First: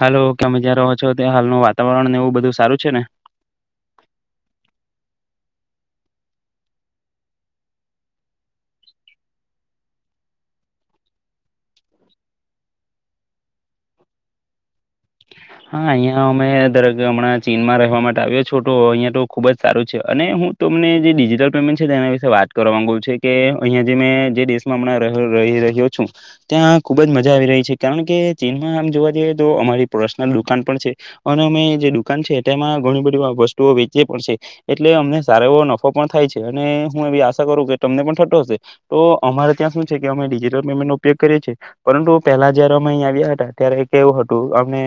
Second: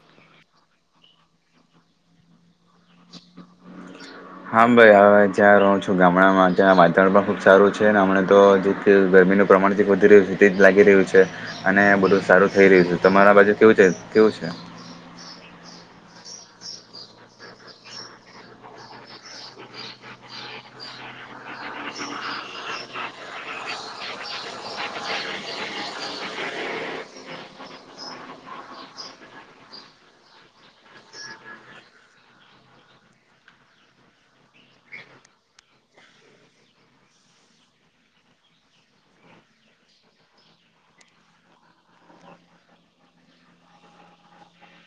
હાલો તમે જ્યાં રહો છો, ત્યાં હાલનું વાતાવરણને એવું બધું સારું છે ને? હા ભાઈ હવે ત્યાં રહો છું, ગામડામાં ત્યાં વાતાવરણ પણ ખુબ સારું છે. હમણાતો [unintelligible] જમીનનું પ્રમાણ જે વધી રહ્યું છે. તે જ લાગી રહ્યું છે. અને બધુ સારું થઈ રહ્યું છે. તમારા બાજુ કેવું છે? કેવ વુ છે [inaudible] હા અહિયાં અમે દરેક હમણાં ચીનમાં રહેવા માટે આવ્યો છો તો અહિયાં તો ખુબ જ સારું છે. અને હું તો ને જે ડિજિટલ પેમેન્ટ છે તેના વિશે વાત કરવા માંગુ છે કે અહિયાં જે મેં જે દેશમાં હમણાં ર રી રહી રહ્યો છુ. ત્યાં ખુબ જ મજા આવી રહી છે. કારણ કે ચીનમાં આમ જોવા જઈએ તો અમારી પો દુકાન પણ છે. અને અમે જે દુકાન છે. તેમાં ઘણી બધી વસ્તુઓ વેચીએ પણ છે. એટલે અમને સારો એવો નફો પણ થાય છે. અને હું એવી આશા કરું કે તમને પણ થતો હશે. તો અમારે ત્યાં શું છે કે અમ મા ડિજિટલ પેમેન્ટ નો ઉપયોગ કરીએ છીએ. પરંતુ પેહલા જયારે અમે અહીયા આવ્યા હતા ત્યારે કે એવું હતું અમે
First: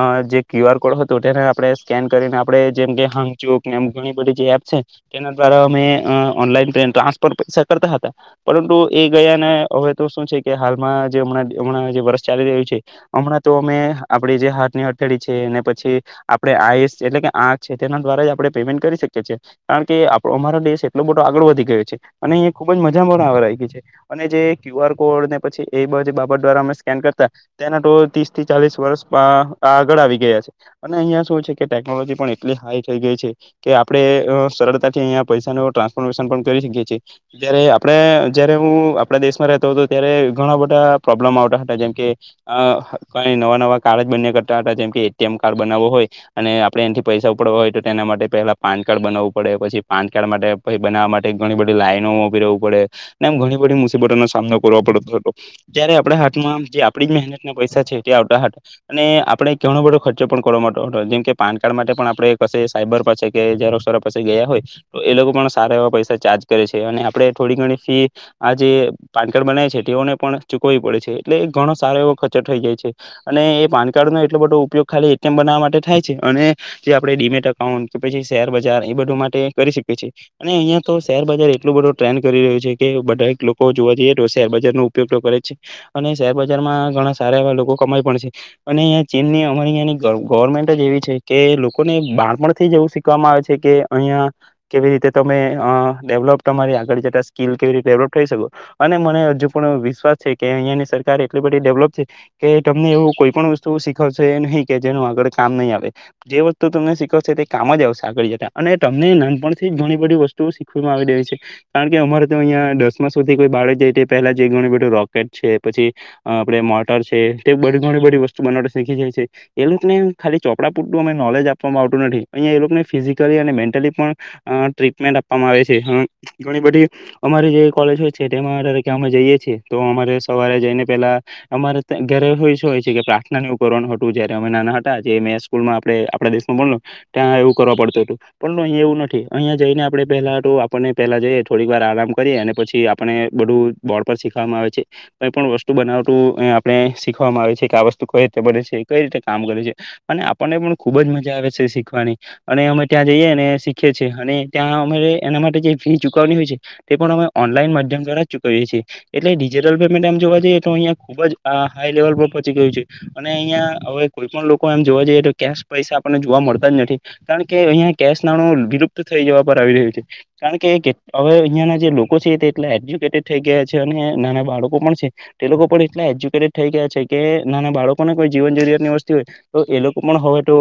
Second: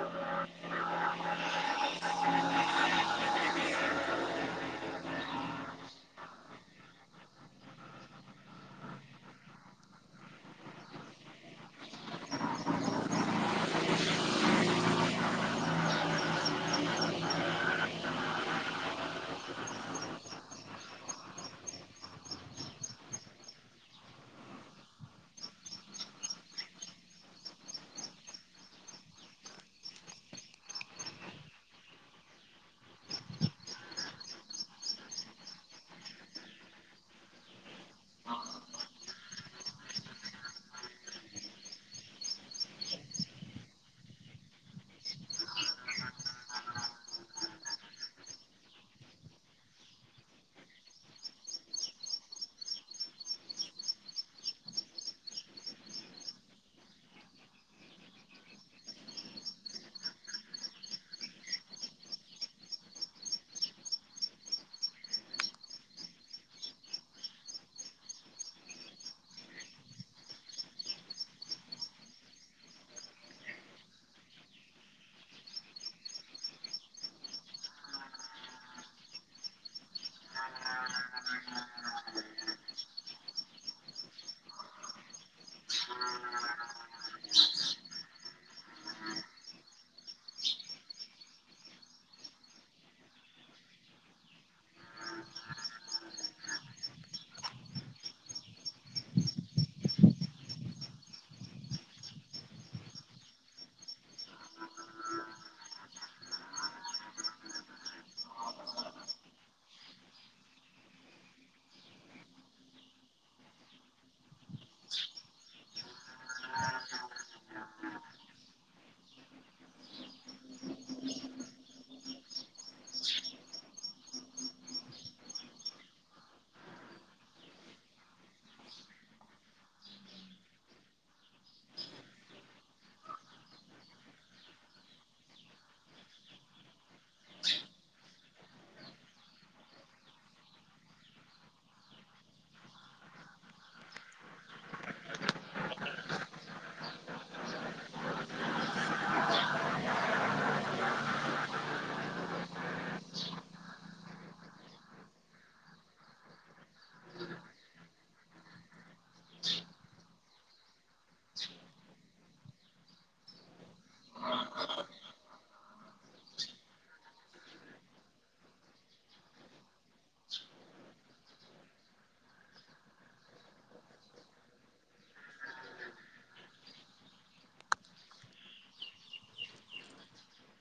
અ જે ક્યુઆર કોડ હતો તેને આપણે સ્કેન કરીને, આપડણે જેમ કે હંગચોકને એમ ઘણી બધી જગ્યા છે. એના ધ્વારા અમે અ ઓનલાઈ ટ્રાન્સફ પૈસા કરતા હતા પરંતુ એ ગયા ને અ હવે તો શું છે કે હાલમાં જેં હમણાં હમણાં જે વર્ષ ચાલી રહ્યું છે. હમણાં તો અમે આપડી જે હાથની હથેળી છે. અને પછી આપડે આઈસ એટલે કે આંખ છે તેના દ્વારા જ આપડણે પેમેન્ટ કરી શકી કિયે છે. કારણ કે આપડો અમારો દેશ એટલો બધો આગળ વધી ગયો છે. અને અયા ખુબજ મજા પણ આવા લાગી છે. અને જે ક્યુઆર કોડ ને પછી એ બધી બાબત દ્વારા અમે સ્કેન કરતા, તેનાતો ત્રીસ થી ચાલીસ વર્ષ આ આગળ આવી ગયા છે. અને અહિયાં શું છે કે ટેકનોલોજી પણ એટલી હાઈ થઈ ગઈ છે. કે આપડે સરડથી અ પૈસાનુ ટ્રાન્સોન કરી શકીએ છીએ આપે જયારે હુ આપણા દેશમાં રહેતો હતો ત્યારે ઘણા બધા પ્રોબ્લેમ આવતા હતા જેમકે કઈ નવા નવા કાર્ડ જ બને કરતા હતા જેમ કે એટીએમ કાર્ડ બનાવો હોય અને આપણે એનાથી પૈસા ઉપડવા હોય તો તેના માટે પેલા પાન કાર્ડ બનાવું પડે પછી પાન કાર્ડ માટે પછ બનાવવા માટે ઘણી બધી લાઈનોવું પડે ને એમ ઘણી બધી મુસીબતોનો સામનો કરો પડતો હતો જ્યારે આપણા હાથમાં જે આપડી મહેનત ના પૈસા છે તે આવતા હતા અને આપણે ઘણો બધો ખર્ચો પણ કરવા માટે હતો જેમ કે પાન કાર્ડ માટે પણ આપડે પાસે સાયબર પાસે કે ગયા હોય તો એ લોકો પણ સારા એવા પૈસા ચાર્જ કરે છે અને આપે થોડી ઘણી ફી આજ જે પાનકાર્ડ બનાવે છે તેઓને પણ ચૂકવવી પડે છે એટલે એ ઘણો સારો એવો ખર્ચર થઈ જાય છે અને એ પાન કાર્ડ નો એટલો બટો ઉપયોગ ખાલી એટીએમ બનાવવા માટે થાય છે અને જે આપડે ડીમેટ અકાઉન્ટ કે પછી શેરબજાર એ બધું માટે કરી શકી છી અને અહિયાયા તો શેરબજાર એટલું બધું ટ્રેન્ડ કરી રહ્યું છે કે બધા લોકો જોવા જઈએ તો શેરબજાર નો ઉપયોગ કરે છે અને શેરબજાર માં ઘણા સાર એવા લોકો કમાય અને અહીંયા ચીનની અમારીંની ગવર્મેન્ટ જ એવી છે કે લોકોને બાળપણ થીજ એવુ આવે છે કે અહિયાં કેવી રીતે તમે ડેવલપ તમારી આગળ જતા સ્કીલ કેવી રીતેે ડેવલપ અને મને હજુ પણ વિશ્વાસ છે કે અહીંયાની સરકાર એટલી બધી ડેવલપ છે કે તમને એવું કોઈ પણ વસ્તુ શીખવશે નહી કે જેનું આગળ કામ નહી આવે જે વસ્તુ તમને શીખવશે તે કામ જ આવશે આગળ જતા અને તમને નાનપણથી ઘણી બધી વસ્તુ શીખવામાં આવી રહી છે કારણ કે અમારે તો અહિયાં દસમા સુધી કોઈ બાડે જાય પહેલા જે ઘણું બધું રોકેટ છે પછી આપડે મોટર છે તે બધ ઘણી બધી વસ્તુ બનાવ શીખી જાય છે એ લોકો ને ખાલી ચોપડા પુંરતુ અમે નોલેજ આપવામાં આવતું નથી અઈ એ લોકોને ફિજીકલી મેન્ટલી પણ આપવામાં આવે છે હોય છે અમે જઈએ છીએ તો અમારે સવારે જઈને પેલા અમારે ્યારે શ હોય છે કે પ્રાર્થ નું કરવાણ હતું જયારે અમે નાના હતા મેં સ્કૂલમાં આપણે આપણા દેશમાં બો ત્યાં એવું કરવા પડતું હતું પણ અહીંયા એવું નથી અહિયાયા જઈને આપણે પેલા આપણને પેલા જઈએ થોડીક વાર આ કરી પછી આપને બધું બોર્ડ પર શીખવામાં આવે છે કઈ પણ વસ્તુ બનાવતું આપણે શીખવામાં આવે છે કે આ વસ્તુ કઈ રીતે બને છે કઈ રીતે કામ કરે છે અને આપણને પણ ખુબ જ મજા આવે છે શીખવાની અને અમે ત્યાં જઈએ શીખીએ છીએ અને ત્યાં અરે એના માટે જે ફી ચુકવની હોય છે તે પણ અમે ઓનલાઈન માધ્યમ દ્વારા ચૂકવીએ છીએ એટલે ડિજિટલ પેમેન્ટ એમ જોવા જઈએ તો અહીિયાં ખુબ જ હાઈ લેવલ પર પહોંચી ગયું છે અને અહિયાં હવે કોઈ પણ લોકો એમ જોવા જઈ તો કેશ પૈસા આપને જોવા મળતા જ નથી કારણ કે અહીિયાં કેશ નાણું વિલુપ્ત થઈ જવા પર આવી રહ્યું છે કારણ કે હવે અહિયાં ના જે લોકો છે તેટલા એજ્યુકેટેડ થઈ ગયા છે અને નાના બાળકો પણ છે તે લોકો પણ એટલા એજ્યુકે થઈ ગયા છે કે નાના બાળકોને કોઈ જીવન જરૂરિયાત ની વસ્તી હોય તો એ લોકો પણ હવે તો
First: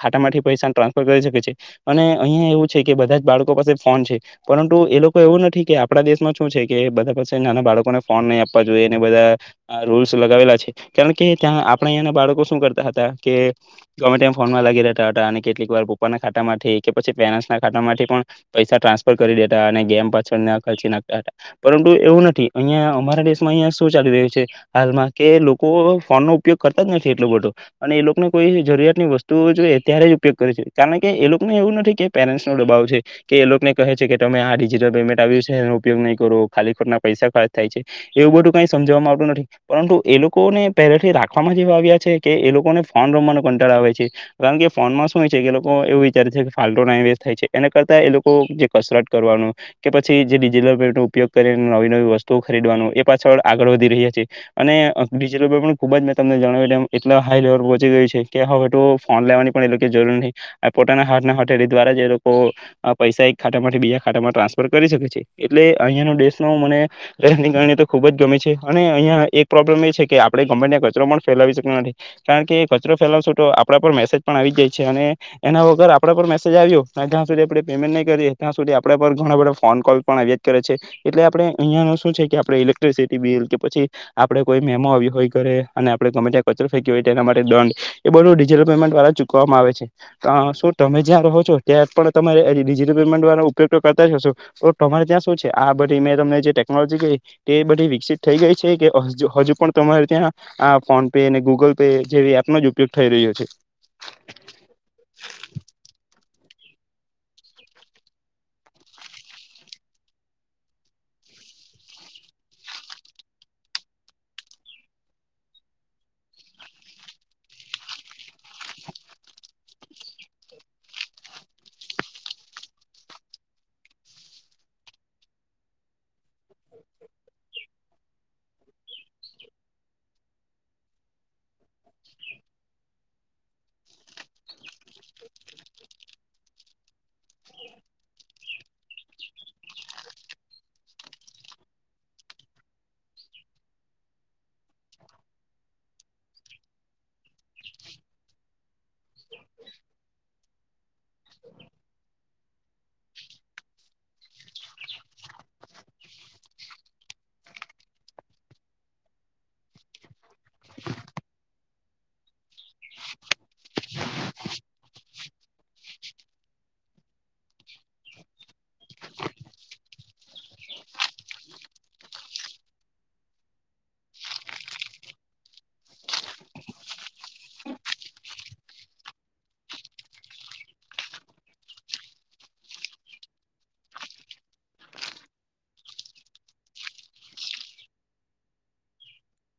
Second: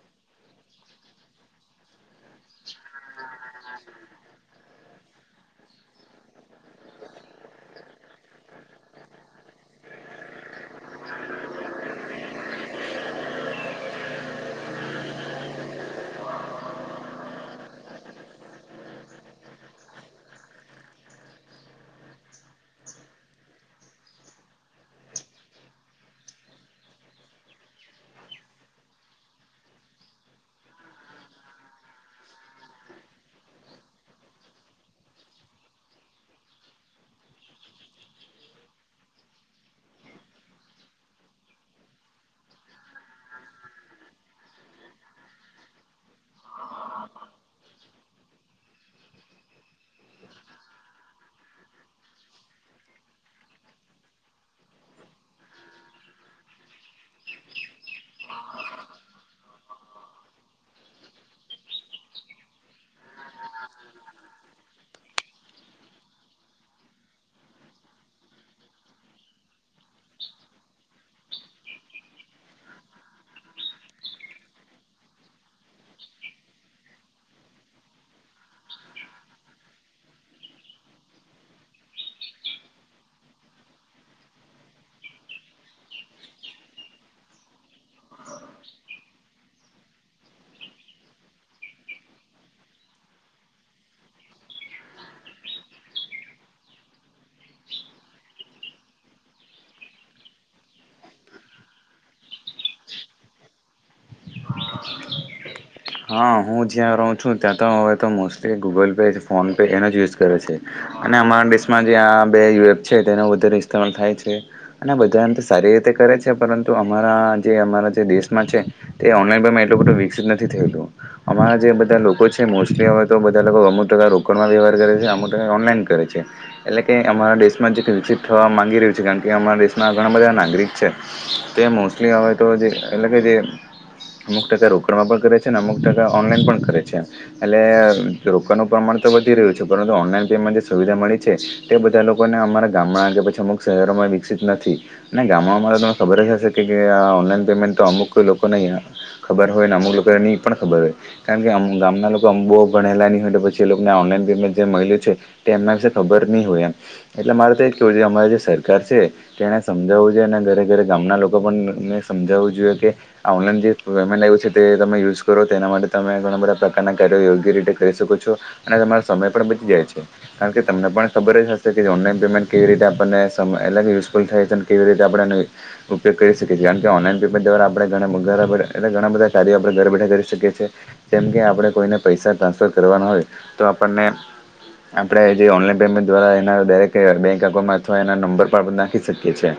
ખાટામાંથી પૈસા ટ્રાન્સફર કરી શકે છે અને અહિયાયા એવું છે કે બધા જ બાળકો પાસે ફોન છે પરુ એ લોકો એવું નથી કે આપડા દેશ માં શું છે કે બધા પાછસે નાના બાળકોને ફોન નહીં આપવા જોઈએ બધા રૂલ્સ લગાવેલા છે કારણ કે ત્યાં આપણા અહં ના બાળકો શું કરતા હતા કે ગમે ફોનમાં લી રહતા હતા અને કેટલીક વાર પપ્પાના ખાતામાંથી કે પછી પેરેન્ટ્સ ના ખાતામાંથી પણ પૈસા ટ્રન્ફર કરી દેતા અને ગેમ પાછળ ખર્ચી નાખતા હતા પરંતુ એવું નથી અહિયાયા અમારા દેશમાં અ ચાલી રહ્યું છે હાલમાં કે લોકો ફોન નો ઉપયોગ કરતા જ નથી એટલો બધો અને એ લોકોને કોઈ જરૂ વતુઓ ત્યારે જ ઉપયોગ કરે છે કારણ કે એ લોકોને એવું નથી કે પેરેન્ટ નો દબાવ છે કે એ લોકોને ક છે કે તમે આ ડિજિટલ પેમેન્ટ આવ્યું છે એનો ઉપયોગ નહી કરો ખાલી ખોટના પૈસા ખર્ચ થાય છે એવું બધું કઈ સમજવામાં આવતું નથી પરંતુ એ લોકોને પહેલેથી રાખમાં જેવા આવ્યા છે કે એ લોકો ને ફોન રમવા કો કારણ કે ફોનમાં શું હોય છે લોકો એવું વિચ છે કે ફ્ટો ના વ થાય છે એના કરતા એ લોકો જે કસરત કરવાનું કે પછી જે ડિજિટલ પેટ ન ઉપયોગ કરીને નવી નવી વસ્તુઓ ખરીદવાનું એ પાછળ આગળ વધી રહ્યા છેએ અને ડિજિટલ પણ ખૂબ જ મેં તમને જણાવ્યુંમ એટલા હાઈ લેવલ પર પહોચી ગય છે હું ફોન લેવાની પણ એ લોકો જરૂર નહી આ પોતાના હટટે દ્વારા એ લોકો પૈસા ખામાંથી બીજા ખાતામાં ટ્રાન્સફર કરી શકે છે એટલે અહિયાંનો દેશ મને તો ખુબ જ ગમે છે અને અહીંયા એક પ્રોબ્લેમ એ છે કે આપે ગમે કચરો પણ ફેલાવી શક્યો નથી કારણ કે કચરો ફેલાટો તો આપણા પર મેસેજ પણ આવી જાય છે અને એના વગર આપડા પર મેસેજ આવ્યો ત્યાં સુધી આપણે પેમેન્ટ નહી કરી ત્યાં સુધી આપડે પર ઘણા બધા ફોન કોલ પણ અ આવત કરે છે એટલે આપણે અહિયાંનું શું છે કે આપણે ઇલેક્ટ્રિસિટી બિલ કે પછી આપડે કોઈ મેમો આવ હોય ઘે અને આપડ ગમે ત્યાં કચરો ફેંકી્યો હોય તો એના માટે દંડ એ બધું ડિજટલ પેમેન્ટ દ્વારા ચૂકવામાં આવે છે શું તમે જ્યાં રહો છો ત્યાં પણ તમા ડજટલ પેમેન્ટ વાળ ઉપયોગ કરતા હશો તો અરે ત્યાં શું છે આ બધી મેં તમને જે ટેકનોલોજી ક તે બધી થઈ ગઈ છે કે હજુ પણ તમારે ત્યાં આ ફોન પે અને ગૂગલ પે જેવી એપનોો જ ઉપયોગ થાય રહ્યો છે હા હું જ્યાં રહું છું ત્યાં તો હવે તો mostly Google Pay PhonePe એનો જ યુઝ કરે છે અમા દેશમાં જે આ બે યુએપ છે તેનો વધારે મલ થાય છે અને બધાને સારી રીતે પરંતુ જે દેશમાં છે તે ઓનલાઈન એટલુંધું વિકસિત નથી ેું અમારા જે બધા લોકો છે મોસ્ટલી હવે તો બધા લોકો અમુક ટકા રોકાણમાં વ્યવહ કરે છે અમુક ટકા ઓનલાઈન કરે છે એટલે કે અમારા દેશમાં જે વિકસિત થવા માંગી રહ્યું છે કારણ કે અમારા દેશમાં ઘણા બધા ના એટ જેમુક ટકા રોકડ પણ કરે અમુક ટ ઓનલાન પણ કરે છે એટલે રોકાનું પ્રમાણ તો વધી રહ્યું છે પરંતુ ઓનલાન પ સુવિધા મળી છે તે બધા લોકોને અમારા ગામમાં કે પછી અમુક શહેરોમાં વિકસિત નથી અને ગામ અ અમારે તમને ખબર જ હશે કે આ ઓનલાઈન પેમેન્ટ તો અમુક કોઈ લોકો નહીં ખબર હોય ને અમુક લોકો નહીં પણ ખબર હોય કારણ કે ગામના લોકો અંબો ભણેલા ની હોય તો પછી એ લોકોને ઓનલાઈન પેમેન્ટ જે મળ્યું છે તે એમના વિશે ખબર નહીં હોય એમ એટલે મારે તો એ જ કવું છે અમારે જે સરકાર છે તેને સમજાવવું જોઈએ અને ઘરે ઘરે ગામના લોકો પણને સમજાવવું જોઈએ કે ઓનલાઈન જે પેમેન્ટ આવ્યું છે તે તમે યુઝ કરો તેના માટે તમે ઘણા બધા પ્રકારના કાર્યો યોગ્ય રીતે કરી શકો છો અને તમારો સમય પણ બચી જાય છે કારણ કે તમને પણ ખબર જ હશે કે ઓનલાઈન પેમેન્ટ કેવી રીતે આપણને એટ યુઝફુલ થાય છે કેવી રીતે આપણે ઉપયોગ કરી શકીએીએ કારણ કે ઓનલાઈન પેમેન્ટ દ્વારા આપણે ઘણા બધા કાર્યો આપણે ઘર બેઠા કરી છે કે જેમ કે આપણે કોઈને પૈસા ટ્રાન્સફર કરવાના હોય તો આપણને આપણેે જે ઓનલાઈન પેમેન્ટ દ્વારા એના ડાયરેક્ટ બેક એકાઉન્ટમાં અથવા એના નંબર પર આપણે નાખી શકીએ છે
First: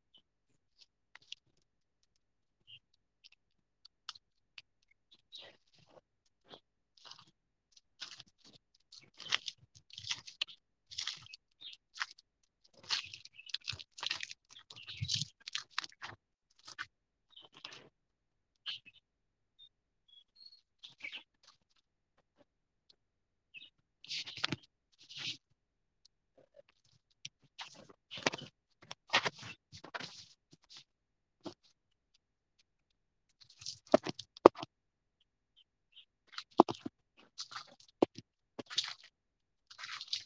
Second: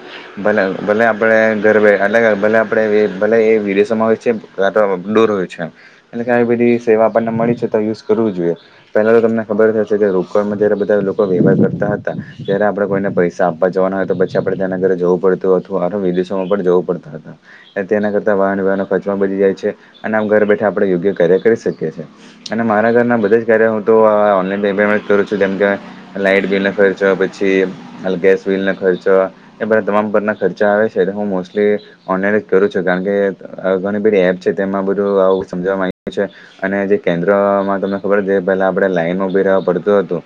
ભલે ભલે આપડે ધરે એટલે કે ભલે આપડે ભલે એ વિડેસોમા હોય છે કાતો દુર હોય છે એટલે કે બધી સેવા આપને મળી છે તો યુઝ કરવું જોઈએ પેલા તો તમને ખબર હશે કે રોકડ માં જયારે બધા લોકો વ્યવહાર કરતા હતા ત્યારે આપણેે કોઈને પૈસા આપવા જવાના હોય તો પછી આપણે ત્યાના ઘરે જવું પડતું અથવા વિદેશોમાં પણ જવું પડતા હતા તેના કરતા વાહનવ્યવહાર ખચૉ બચી જાય છે અને ઘર બેઠા આપણે યોગ્ય કાર્ય કરી શકીએ છે અને મારા ઘરના બધા જ કાર્ય હું તો ઓનલાઈન પેમેન્ટમા જ કરું છું. જેમ કે લાઈટ બિલ ખર્ચો પછી ગેસ બિલ ખર્ચો એ બધા તમામ પ્ર ખચૉ આવે છે હું મોસટલી ઓનલાન કરું છું કારણ કે અ ઘણી બધી એપ છે તેમાં બ નુ આવું સમજવા છે અને જે કેન્દ્રમાં તમને ખબર છે પેલા આપડે લાઈન ઉભી રેવા પડતુ હતો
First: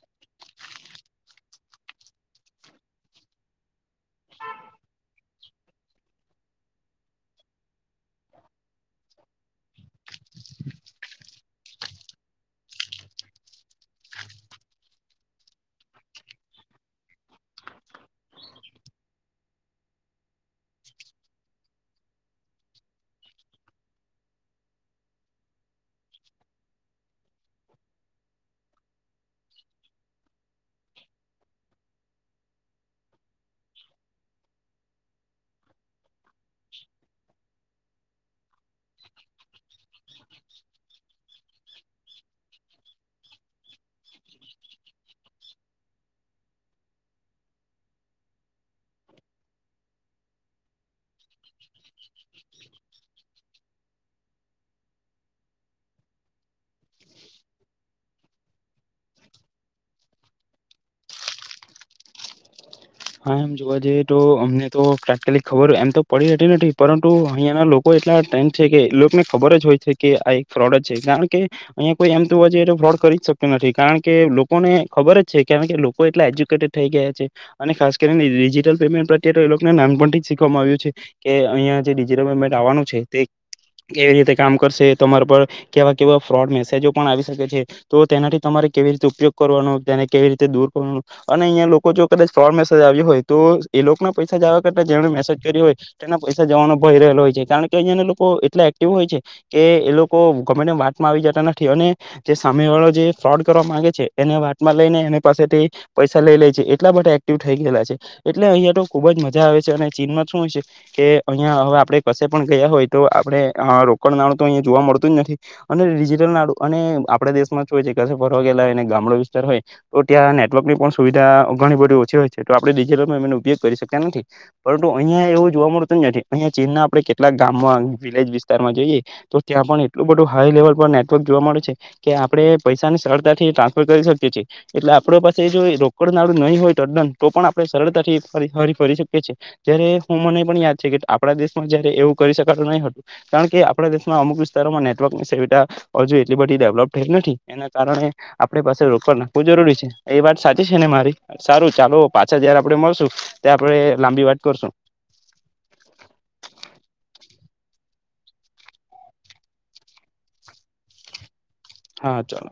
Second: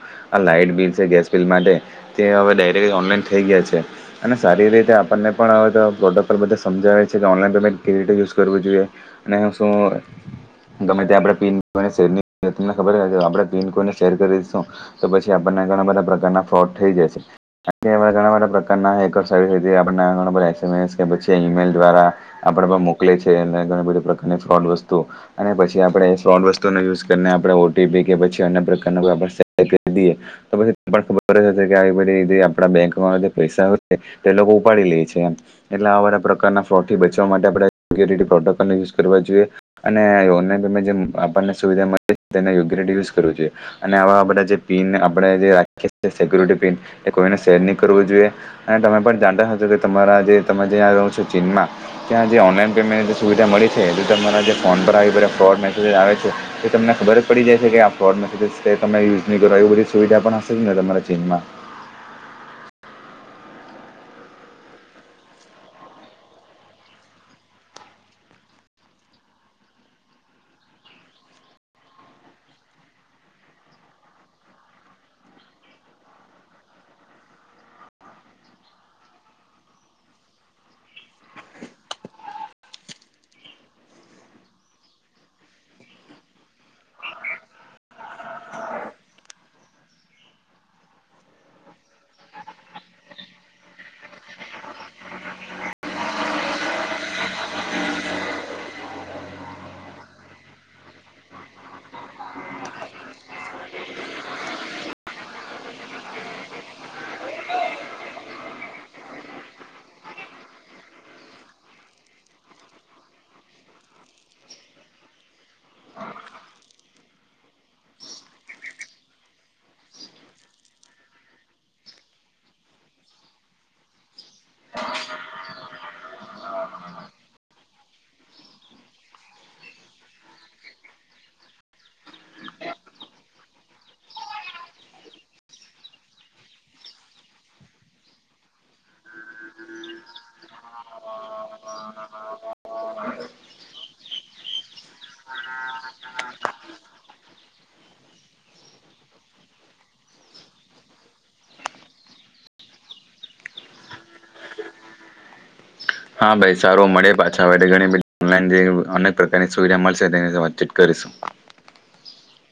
લાઈટ બિલ છે ગેશબીલ માટે તે ઓનલાઈન થઈ ગયા છે અને સારી એવી રીતે આપણને પણ હવે તો પ્રોટોકોલ બધા સમજાવે છે કે ઓનલાઈન પેમેન્ટ કવી રીતે યુઝ કરવું જોઈએ અને શું ગમે ત્યાં આપણે પીન શેરની તમને ખબર છે આપડણે પિન કોઈને શેર કરી દેશું તો પછી આપણને ઘણા બધા પ્રકારના ફ્રોડ થઈ જશે કારણ કે એવા ઘણા બધા પ્રકારના હેકસૅ જે ઘણા બધા એસ એમ એસ કે પછી ઈમેલ દ્વારા આપડે પણ મોકલે છે અને ઘણી બધી પ્ર અને ફ્રોડ વસ્તુ અને પછી આપણે એ ફ્રોડ વસ્તુનો યુઝ કરીને આપણે ઓ ટી પી કે પછી અન્ય પ્રકારના કોઈ સેર કરી દીએ તો પછી ખબર જ હશે કે આવી બધી બેંકમાં જે પૈસા હોય છે તે લોકો ઉપાડી લે છે એમ એટલે આવા બધા પ્રકારના ફ્રોડથી બચવા માટે આપણે યોગ્ય રીતે પ્રોટોકોલનો યુઝ કરવા જોઈએ અને ઓનલાઈન પેમેન્ટ જેમ આપણને સુવિધા મળે તેને યોગ્ય રીતે યુઝ કરવું જોઈએ અને આવા બધા જે પિન આપણે જે રાખીએ છે સિક્યુરિટી પિન કોઈને શેર ની કરવું જોઈએ અને તમે પણ જાણતા હશો કે તમારા જે તમે જ્યાં રહો છો ચીનમાં ત્યાં જે ઓનલાઈન પેમેન્ટ સુવિધા મળી છે એટલે તમારા જે ફોન પર આવે બધા ફ્રોડ મેસેજસ આવે છે એ તમને ખબર જ પડી જાય છે કે આ ફ્રોડ મેસેજ છે તમે યુઝ ની કરો એવી બધી સુવિધા પણ હશે જ ને તમારા ચીનમાં હા એમ જોવા જઈએ તો અમને તો તાત્કાલિક ખબર હોય એમ તો પડી જતી નથી પરંતુ અહિયાં ના લોકો કેટલા ટ્રેન્ડ છે કે લોકોને ખબર જ હોય છે કે આ એક ફ્રોડ જ છે કારણ કે અહીંયા કોઈ એમ જોવા જઈએ તો ફોડ કરી જ શક્ય નથી કારણ કે લોકોને ખબર જ છે કારણ કે લોકો એટલા એજ્યુકેટેડ થઈ ગયા છે. અને ખાસ કરીને ડિજિટલ પેમેન્ટ પ્રત્યેતો એ લોકોને નાનપણથી જ શીખવામાં આવ્યું છે કે અહંયા જે ડિજિટલ પેમેન્ટ આવાનું છે તે એવી રીતે કામ કરશે તમારા પર કેવા કેવા ફ્રોડ મેસેજો પણ આવી શકે છે તો તેનાથી તમારે કેવી રીતે ઉપયોગ કરવાનો તેને કેવી રીતે દૂર કરવાનો અને અહીંયા લોકો જો કદાચ ફ્રોડ મેસેજ આવ્યો હોય તો એ લોકના પૈસા જાવા કરતા જેણે મેસેજ કર્યો હોય તેના પૈસા જવાનો ભય રહેલો હોય જે કારણ કે અહિયાં લોકો એટલા એક્ટિવ હોય છે કે એ લોકો ગમે વાતમાં આવી જતા નથી અને સામે વાળો જે ફ્રોડ કરવા માગે છે એને વાત માં લઈને એની પાસેથી પૈસા લઈ લે છે એટલા બધા એકટીવ થઈ ગયેલા છે એટલે અહિયાં તો ખુબ જ મજા આવે છે અને ચીનમાં શું હોય છે કે અહિયાં હવે આપડે કશે પણ ગયા હોય તો આપણે અ રોકડ નાણુ તો અહીયા જોવા મળતું જ નથી અને ડિજિટલ નાણુ અને આ આપણા દેશમાં શુ હોય છે કસે ફરવા ગયેલા ને ગામડો વિસ્તાર હોય તો ત્યાં નેટવર્કની પણ સુવિધા ઘણી બધી ઓ છે તો આપણે ડીજીટલ પેમેન્ટનો ઉપયોગ કરી શક્યા નથી પરંતુ અહિયા એવું જોવા મળતું જ નથી અહીંયા ચીન આપણે કેટલાક ગામમાં વિલેજ વિસ્તારમાં જઈએ તો ત્યાં પણ એટલું બધું હાઈ લેવલ પર નેટવર્ક જોવા મળે છે. કે આપણેે પૈસાની સરળતાથી ટ્રાન્સફર કરી શકીએ છે એટલે આપડે પાસે જો રોકડ નાણુ નહીં હોય તડન તો પણ આપણે સરતાથી ફરી હરી ફરી શકીએ છે જ્યારે હું મને પણ યાદ છે કે આપણા દેશમાં એવું કરી શું નહી હતું કારણ કે આપણા દેશમાં અમુક વિસ્તારોમાં નેટવર્કની સુવિધા અજુ એટલી બધી ડેવ- લપ થયેલી નથી એના કારણે આપે પાસે રોકડ રાખવું જરૂરી છે એ વાત સાચી છે ને મારી સારું ચાલો પાછા જયારે આપડશુ મળશું ત્યારે આપણે લાંબી વાત કરશું હા ભાઈ સારુ મળીએ પાછા હવે ઘણી બધી ઓનલાઈન જે અનેક પ્રકારની સુવિધા મલશે તેની વાતચીત કરી [unintelligible] હા ચલો